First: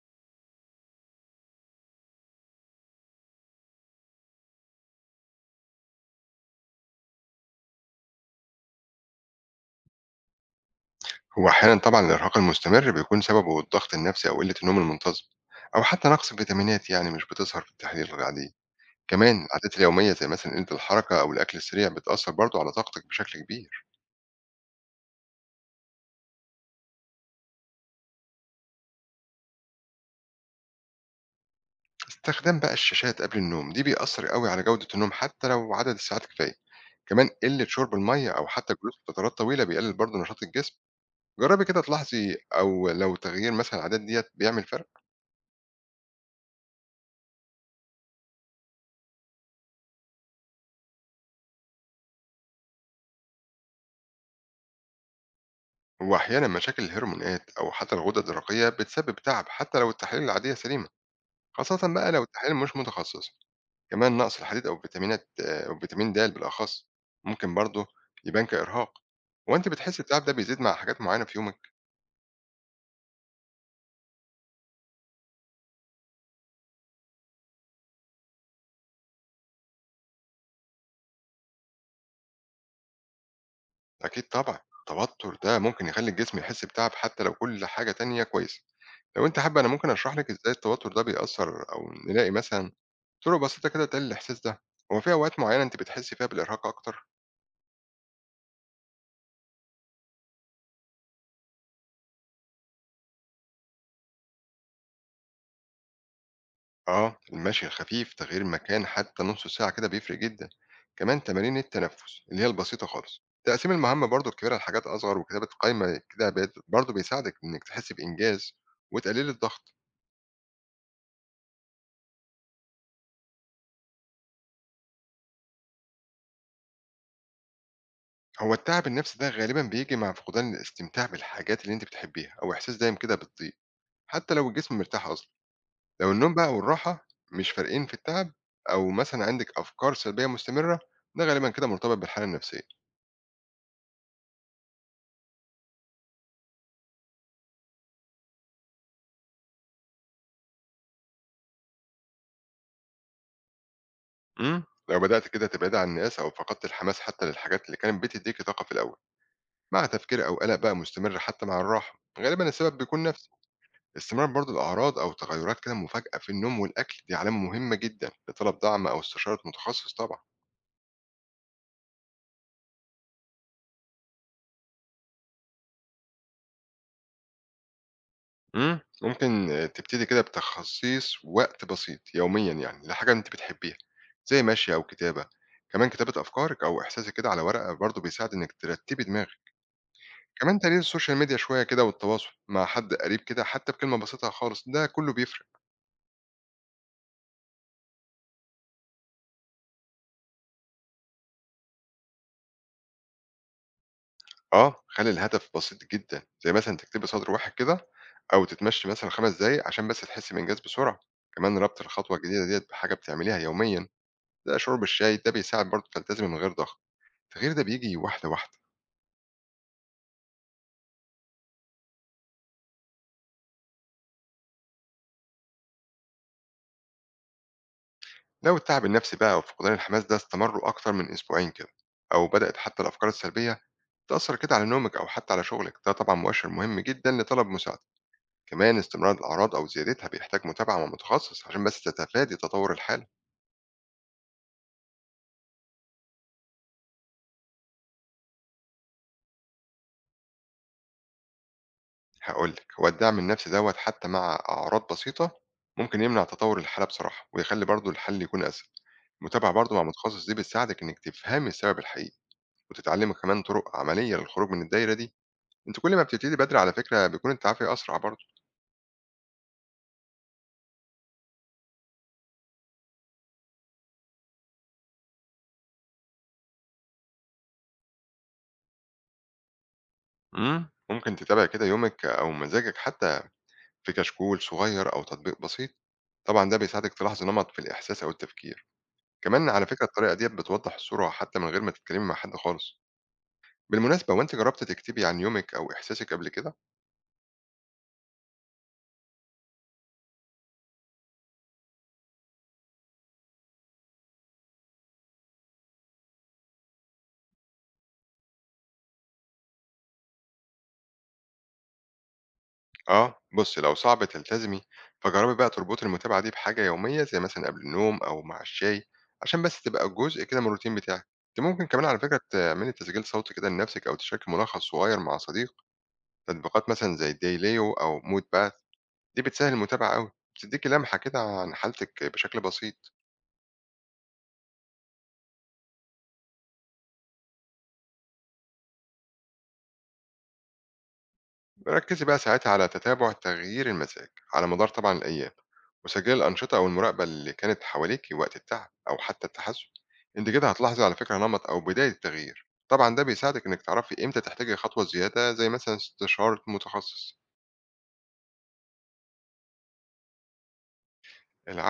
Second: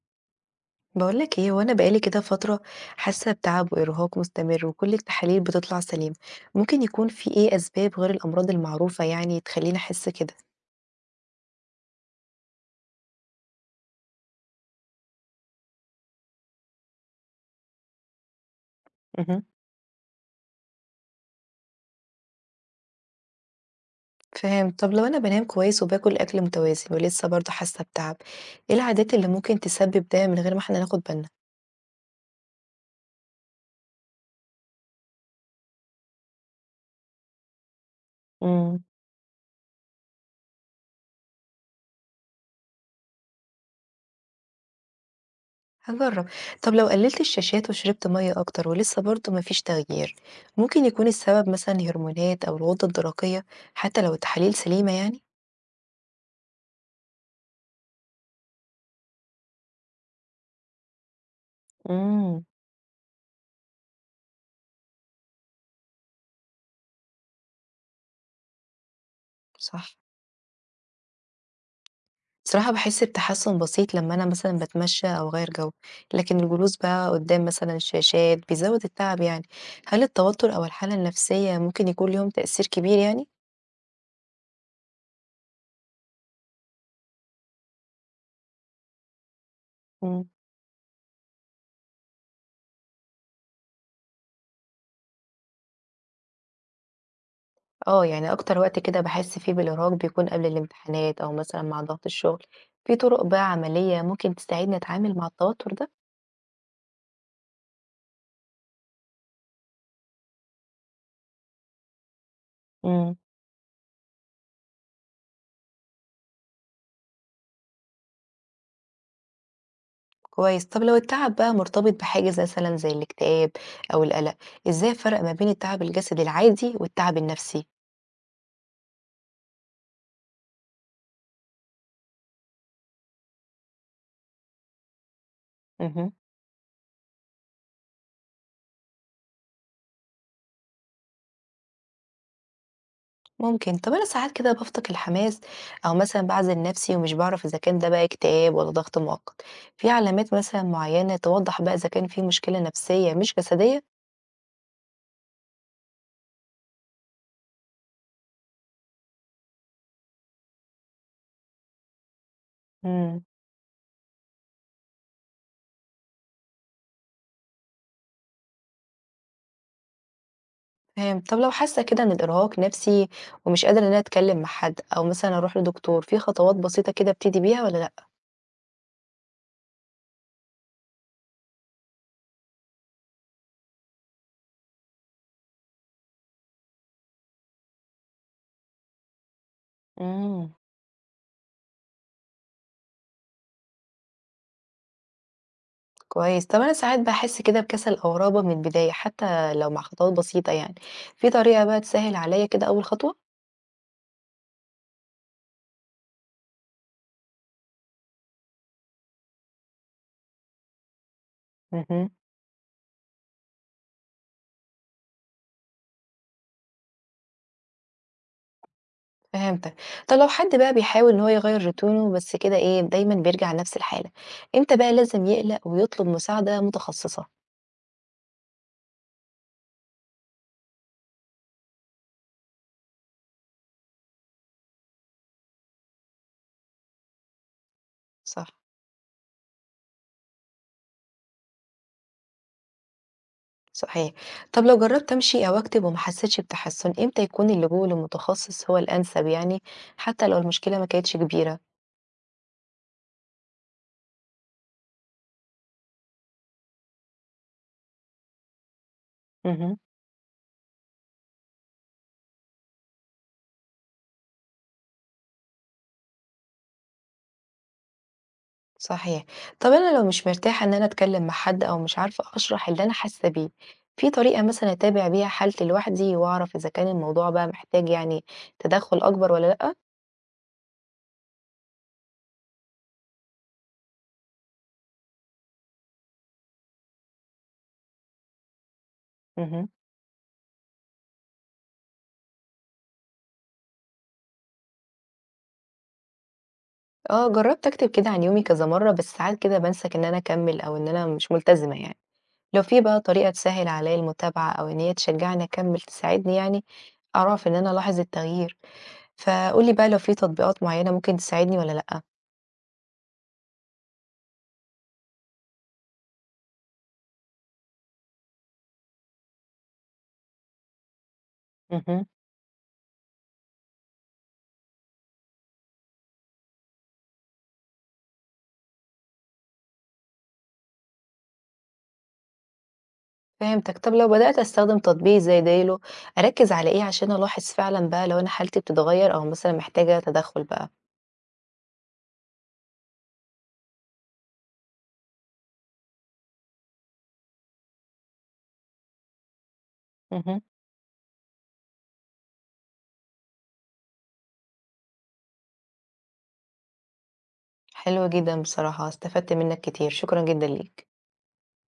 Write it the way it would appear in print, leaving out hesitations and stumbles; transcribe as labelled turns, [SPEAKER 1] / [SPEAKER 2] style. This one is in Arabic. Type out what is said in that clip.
[SPEAKER 1] بقولك ايه؟ وانا بقالي كده فترة حاسة بتعب وإرهاق مستمر، وكل التحاليل بتطلع سليمة. ممكن يكون في ايه أسباب غير الأمراض المعروفة يعني تخليني أحس كده؟
[SPEAKER 2] هو أحيانا طبعا الإرهاق المستمر بيكون سببه الضغط النفسي أو قلة النوم المنتظم، أو حتى نقص الفيتامينات يعني مش بتظهر في التحاليل العادية. كمان
[SPEAKER 1] مهم.
[SPEAKER 2] العادات اليومية زي مثلا قلة الحركة أو الأكل السريع بتأثر برضه على طاقتك بشكل كبير.
[SPEAKER 1] فاهم. طب لو انا بنام كويس وباكل أكل متوازن ولسه برضه حاسة بتعب، ايه العادات اللي ممكن تسبب ده من غير ما احنا ناخد بالنا؟
[SPEAKER 2] استخدام بقى الشاشات قبل النوم دي بيأثر قوي على جودة النوم حتى لو عدد الساعات كفاية. كمان قلة شرب المية أو حتى
[SPEAKER 1] امم.
[SPEAKER 2] الجلوس لفترات طويلة بيقلل برضه نشاط الجسم. جربي كده تلاحظي أو لو تغيير مثلا العادات ديت بيعمل فرق.
[SPEAKER 1] هجرب. طب لو قللت الشاشات وشربت مية أكتر ولسه برضه مفيش تغيير، ممكن يكون السبب مثلا هرمونات أو الغدة الدرقية، حتى لو التحاليل سليمة يعني؟
[SPEAKER 2] هو أحيانا مشاكل الهرمونات أو حتى الغدة الدرقية بتسبب تعب حتى لو التحاليل العادية سليمة، خاصةً بقى لو
[SPEAKER 1] امم.
[SPEAKER 2] التحاليل مش متخصصة، كمان نقص الحديد أو فيتامينات أو فيتامين د بالأخص ممكن برضه يبان كإرهاق. هو أنتِ
[SPEAKER 1] صح.
[SPEAKER 2] بتحسي التعب ده بيزيد مع حاجات معينة في يومِك؟
[SPEAKER 1] بصراحة باحس بتحسُّن بسيط لمّا أنا مثلًا باتمشّى أو أغيّر جو، لكن الجلوس بقى قدّام مثلًا الشاشات بيزوّد التعب يعني. هل التوتر أو الحالة النفسية ممكن يكون ليهم تأثير كبير يعني؟
[SPEAKER 2] أكيد طبعًا، التوتر ده ممكن يخلّي الجسم يحس بتعب حتى لو كل حاجة تانية كويسة. لو أنتِ حابة أنا ممكن أشرح
[SPEAKER 1] إمم.
[SPEAKER 2] لِك إزاي التوتر ده بيأثّر، أو نلاقي مثلًا طرق بسيطة كده تقلل الإحساس ده. هو في أوقات معينة أنتِ بتحسي فيها بالإرهاق أكتر؟
[SPEAKER 1] آه، يعني أكتر وقت كده باحس فيه بالإرهاق بيكون قبل الامتحانات أو مثلًا مع ضغط الشغل. في طُرق بقى عملية ممكن تساعدني أتعامل مع التوتر ده؟
[SPEAKER 2] آه، المشي الخفيف، تغيير المكان حتى نص ساعة كده بيفرق جدًا. كمان تمارين التنفس اللي هي البسيطة
[SPEAKER 1] إمم،
[SPEAKER 2] خالص، تقسيم المهمة برضه الكبيرة لحاجات أصغر، وكتابة قائمة كده برضه بيساعدك إنك تحس بإنجاز وتقلل الضغط.
[SPEAKER 1] كويس. طب لو التعب بقى مرتبط بحاجز مثلًا زي الاكتئاب أو القلق، إزاي أفرّق ما بين التعب الجسدي العادي والتعب النفسي؟
[SPEAKER 2] هو التعب النفسي ده غالبًا بييجي مع فقدان الاستمتاع بالحاجات اللي أنت بتحبيها، أو إحساس دايم كده بالضيق، حتى لو الجسم مرتاح أصلًا. لو
[SPEAKER 1] اهم.
[SPEAKER 2] النوم بقى والراحة مش فارقين في التعب، أو مثلًا عندِك أفكار سلبية مستمرة، ده غالبًا كده مرتبط بالحالة النفسية.
[SPEAKER 1] ممكن. طب انا ساعات كده بفقد الحماس او مثلا بعزل نفسي ومش بعرف اذا كان ده بقى اكتئاب ولا ضغط مؤقت. في علامات مثلا معينة توضح بقى اذا كان في مشكلة نفسية مش جسدية؟
[SPEAKER 2] لو بدأت كده تبعد عن الناس أو فقدت الحماس حتى للحاجات اللي كانت بتديك طاقة في الأول، مع تفكير أو قلق بقى مستمر حتى مع الراحة، غالبا السبب بيكون
[SPEAKER 1] امم.
[SPEAKER 2] نفسي. استمرار برضو الأعراض أو تغيرات كده مفاجئة في النوم والأكل دي علامة مهمة جدا لطلب دعم أو استشارة متخصص طبعا.
[SPEAKER 1] فاهم. طب لو حاسة كده ان الارهاق نفسي ومش قادرة ان انا اتكلم مع حد او مثلا اروح لدكتور، في خطوات بسيطة كده ابتدي بيها ولا لا؟
[SPEAKER 2] ممكن تبتدي كده بتخصيص وقت بسيط يوميا يعني لحاجة أنت بتحبيها زي مشي أو كتابة. كمان كتابة أفكارك أو إحساسك كده على ورقة برضو بيساعد إنك ترتبي دماغك.
[SPEAKER 1] امم.
[SPEAKER 2] كمان تقليل السوشيال ميديا شوية كده والتواصل مع حد قريب كده حتى بكلمة بسيطة خالص، ده كله بيفرق.
[SPEAKER 1] كويس. طب انا ساعات بحس كده بكسل او رهبة من البداية حتى لو مع خطوات بسيطة يعني، في طريقة بقى تسهل عليا كده اول خطوة؟
[SPEAKER 2] اه، خلي الهدف بسيط جدا، زي مثلا تكتبي سطر واحد كده، او تتمشي مثلا 5 دقايق عشان بس تحسي بانجاز بسرعة. كمان ربط
[SPEAKER 1] امم.
[SPEAKER 2] الخطوة الجديدة ديت بحاجة بتعمليها يوميا زي شرب الشاي ده بيساعد برضه تلتزمي من غير ضغط. التغيير ده بيجي واحدة واحدة.
[SPEAKER 1] فهمتك. طب لو حد بقى بيحاول إن هو يغيّر روتينه بس كده إيه، دايمًا بيرجع لنفس الحالة، إمتى بقى لازم يقلق ويطلب مساعدة متخصصة؟
[SPEAKER 2] لو التعب النفسي بقى وفقدان الحماس ده استمروا اكتر من اسبوعين كده، او بدأت حتى الافكار السلبية تأثر كده على نومك او حتى على شغلك، ده طبعا مؤشر مهم جدا لطلب مساعدة.
[SPEAKER 1] صح.
[SPEAKER 2] كمان استمرار الأعراض أو زيادتها بيحتاج متابعة مع متخصص عشان بس تتفادي تطور الحالة.
[SPEAKER 1] صحيح. طب لو جرّبت أمشي أو أكتب وما حسيتش بتحسُّن، إمتى يكون اللجوء لمتخصص هو الأنسب يعني، حتى لو المشكلة ما كانتش كبيرة؟
[SPEAKER 2] هقولك، هو الدعم النفسي دوت حتى مع أعراض بسيطة ممكن يمنع تطور الحالة بصراحة، ويخلي برضو الحل يكون أسهل. المتابعة برضو
[SPEAKER 1] اهم.
[SPEAKER 2] مع متخصص دي بتساعدك إنك تفهمي السبب الحقيقي وتتعلمي كمان طرق عملية للخروج من الدايرة دي. انت كل ما بتبتدي بدري على فكرة بيكون التعافي أسرع برضو.
[SPEAKER 1] صحيح. طب أنا لو مش مرتاحة إن أنا أتكلّم مع حد أو مش عارفة أشرح اللي أنا حاسة بيه، في طريقة مثلًا أتابع بيها حالتي لوحدي وأعرف إذا كان الموضوع بقى محتاج يعني تدخُّل أكبر والّا لأ؟
[SPEAKER 2] مم. ممكن تتابع كده يومك أو مزاجك حتى في كشكول صغير أو تطبيق بسيط. طبعا ده بيساعدك تلاحظ نمط في الإحساس أو التفكير. كمان على
[SPEAKER 1] اهم.
[SPEAKER 2] فكرة الطريقة ديّة بتوضّح الصورة حتى من غير ما تتكلمي مع حد خالص. بالمناسبة، هو أنتِ جرّبتِ تكتبي عن يومِك أو إحساسِك قبل كده؟
[SPEAKER 1] آه، جرّبت أكتب كده عن يومي كذا مرّة، بس ساعات كده بامسك إن أنا أكمّل أو إن أنا مش ملتزمة يعني. لو في بقى طريقة تسهّل عليّا المتابعة أو إن هي تشجّعني أكمّل تساعدني يعني أعرف إن أنا ألاحظ التغيير، فقُل لي بقى لو في تطبيقات معيّنة ممكن تساعدني والّا لأ؟
[SPEAKER 2] آه، بُصّي لو صعب تلتزمي، فجرّبي بقى تربطي المتابعة دي بحاجة يومية زي مثلًا قبل النوم أو مع الشاي، عشان بس تبقى جزء كده من الروتين بتاعِك. أنتِ ممكن كمان على
[SPEAKER 1] اهم.
[SPEAKER 2] فكرة تعملي تسجيل صوتي كده لنفسِك أو تشاركي ملخص صغير مع صديق. تطبيقات مثلًا زي دايليو أو مود باث دي بتسهّل المتابعة أوي، بتدّيكِ لمحة كده عن حالتِك بشكل بسيط.
[SPEAKER 1] فهمتك. طب لو بدأت أستخدم تطبيق زي Trello، أركّز على إيه عشان ألاحظ فعلًا بقى لو أنا حالتي بتتغيّر أو مثلًا محتاجة تدخُّل بقى؟
[SPEAKER 2] ركزي بقى ساعتها على تتابع تغيير المزاج على مدار طبعا الأيام، وسجلي الأنشطة أو المراقبة اللي كانت حواليكي وقت التعب أو حتى التحسن. أنت
[SPEAKER 1] اهم.
[SPEAKER 2] كده هتلاحظي على فكرة نمط أو بداية تغيير، طبعا ده بيساعدك إنك تعرفي إمتى تحتاجي خطوة زيادة زي مثلا استشارة متخصص.
[SPEAKER 1] حلو جدًا بصراحة، استفدت منّك كتير، شكرًا جدًا ليك.
[SPEAKER 2] العقل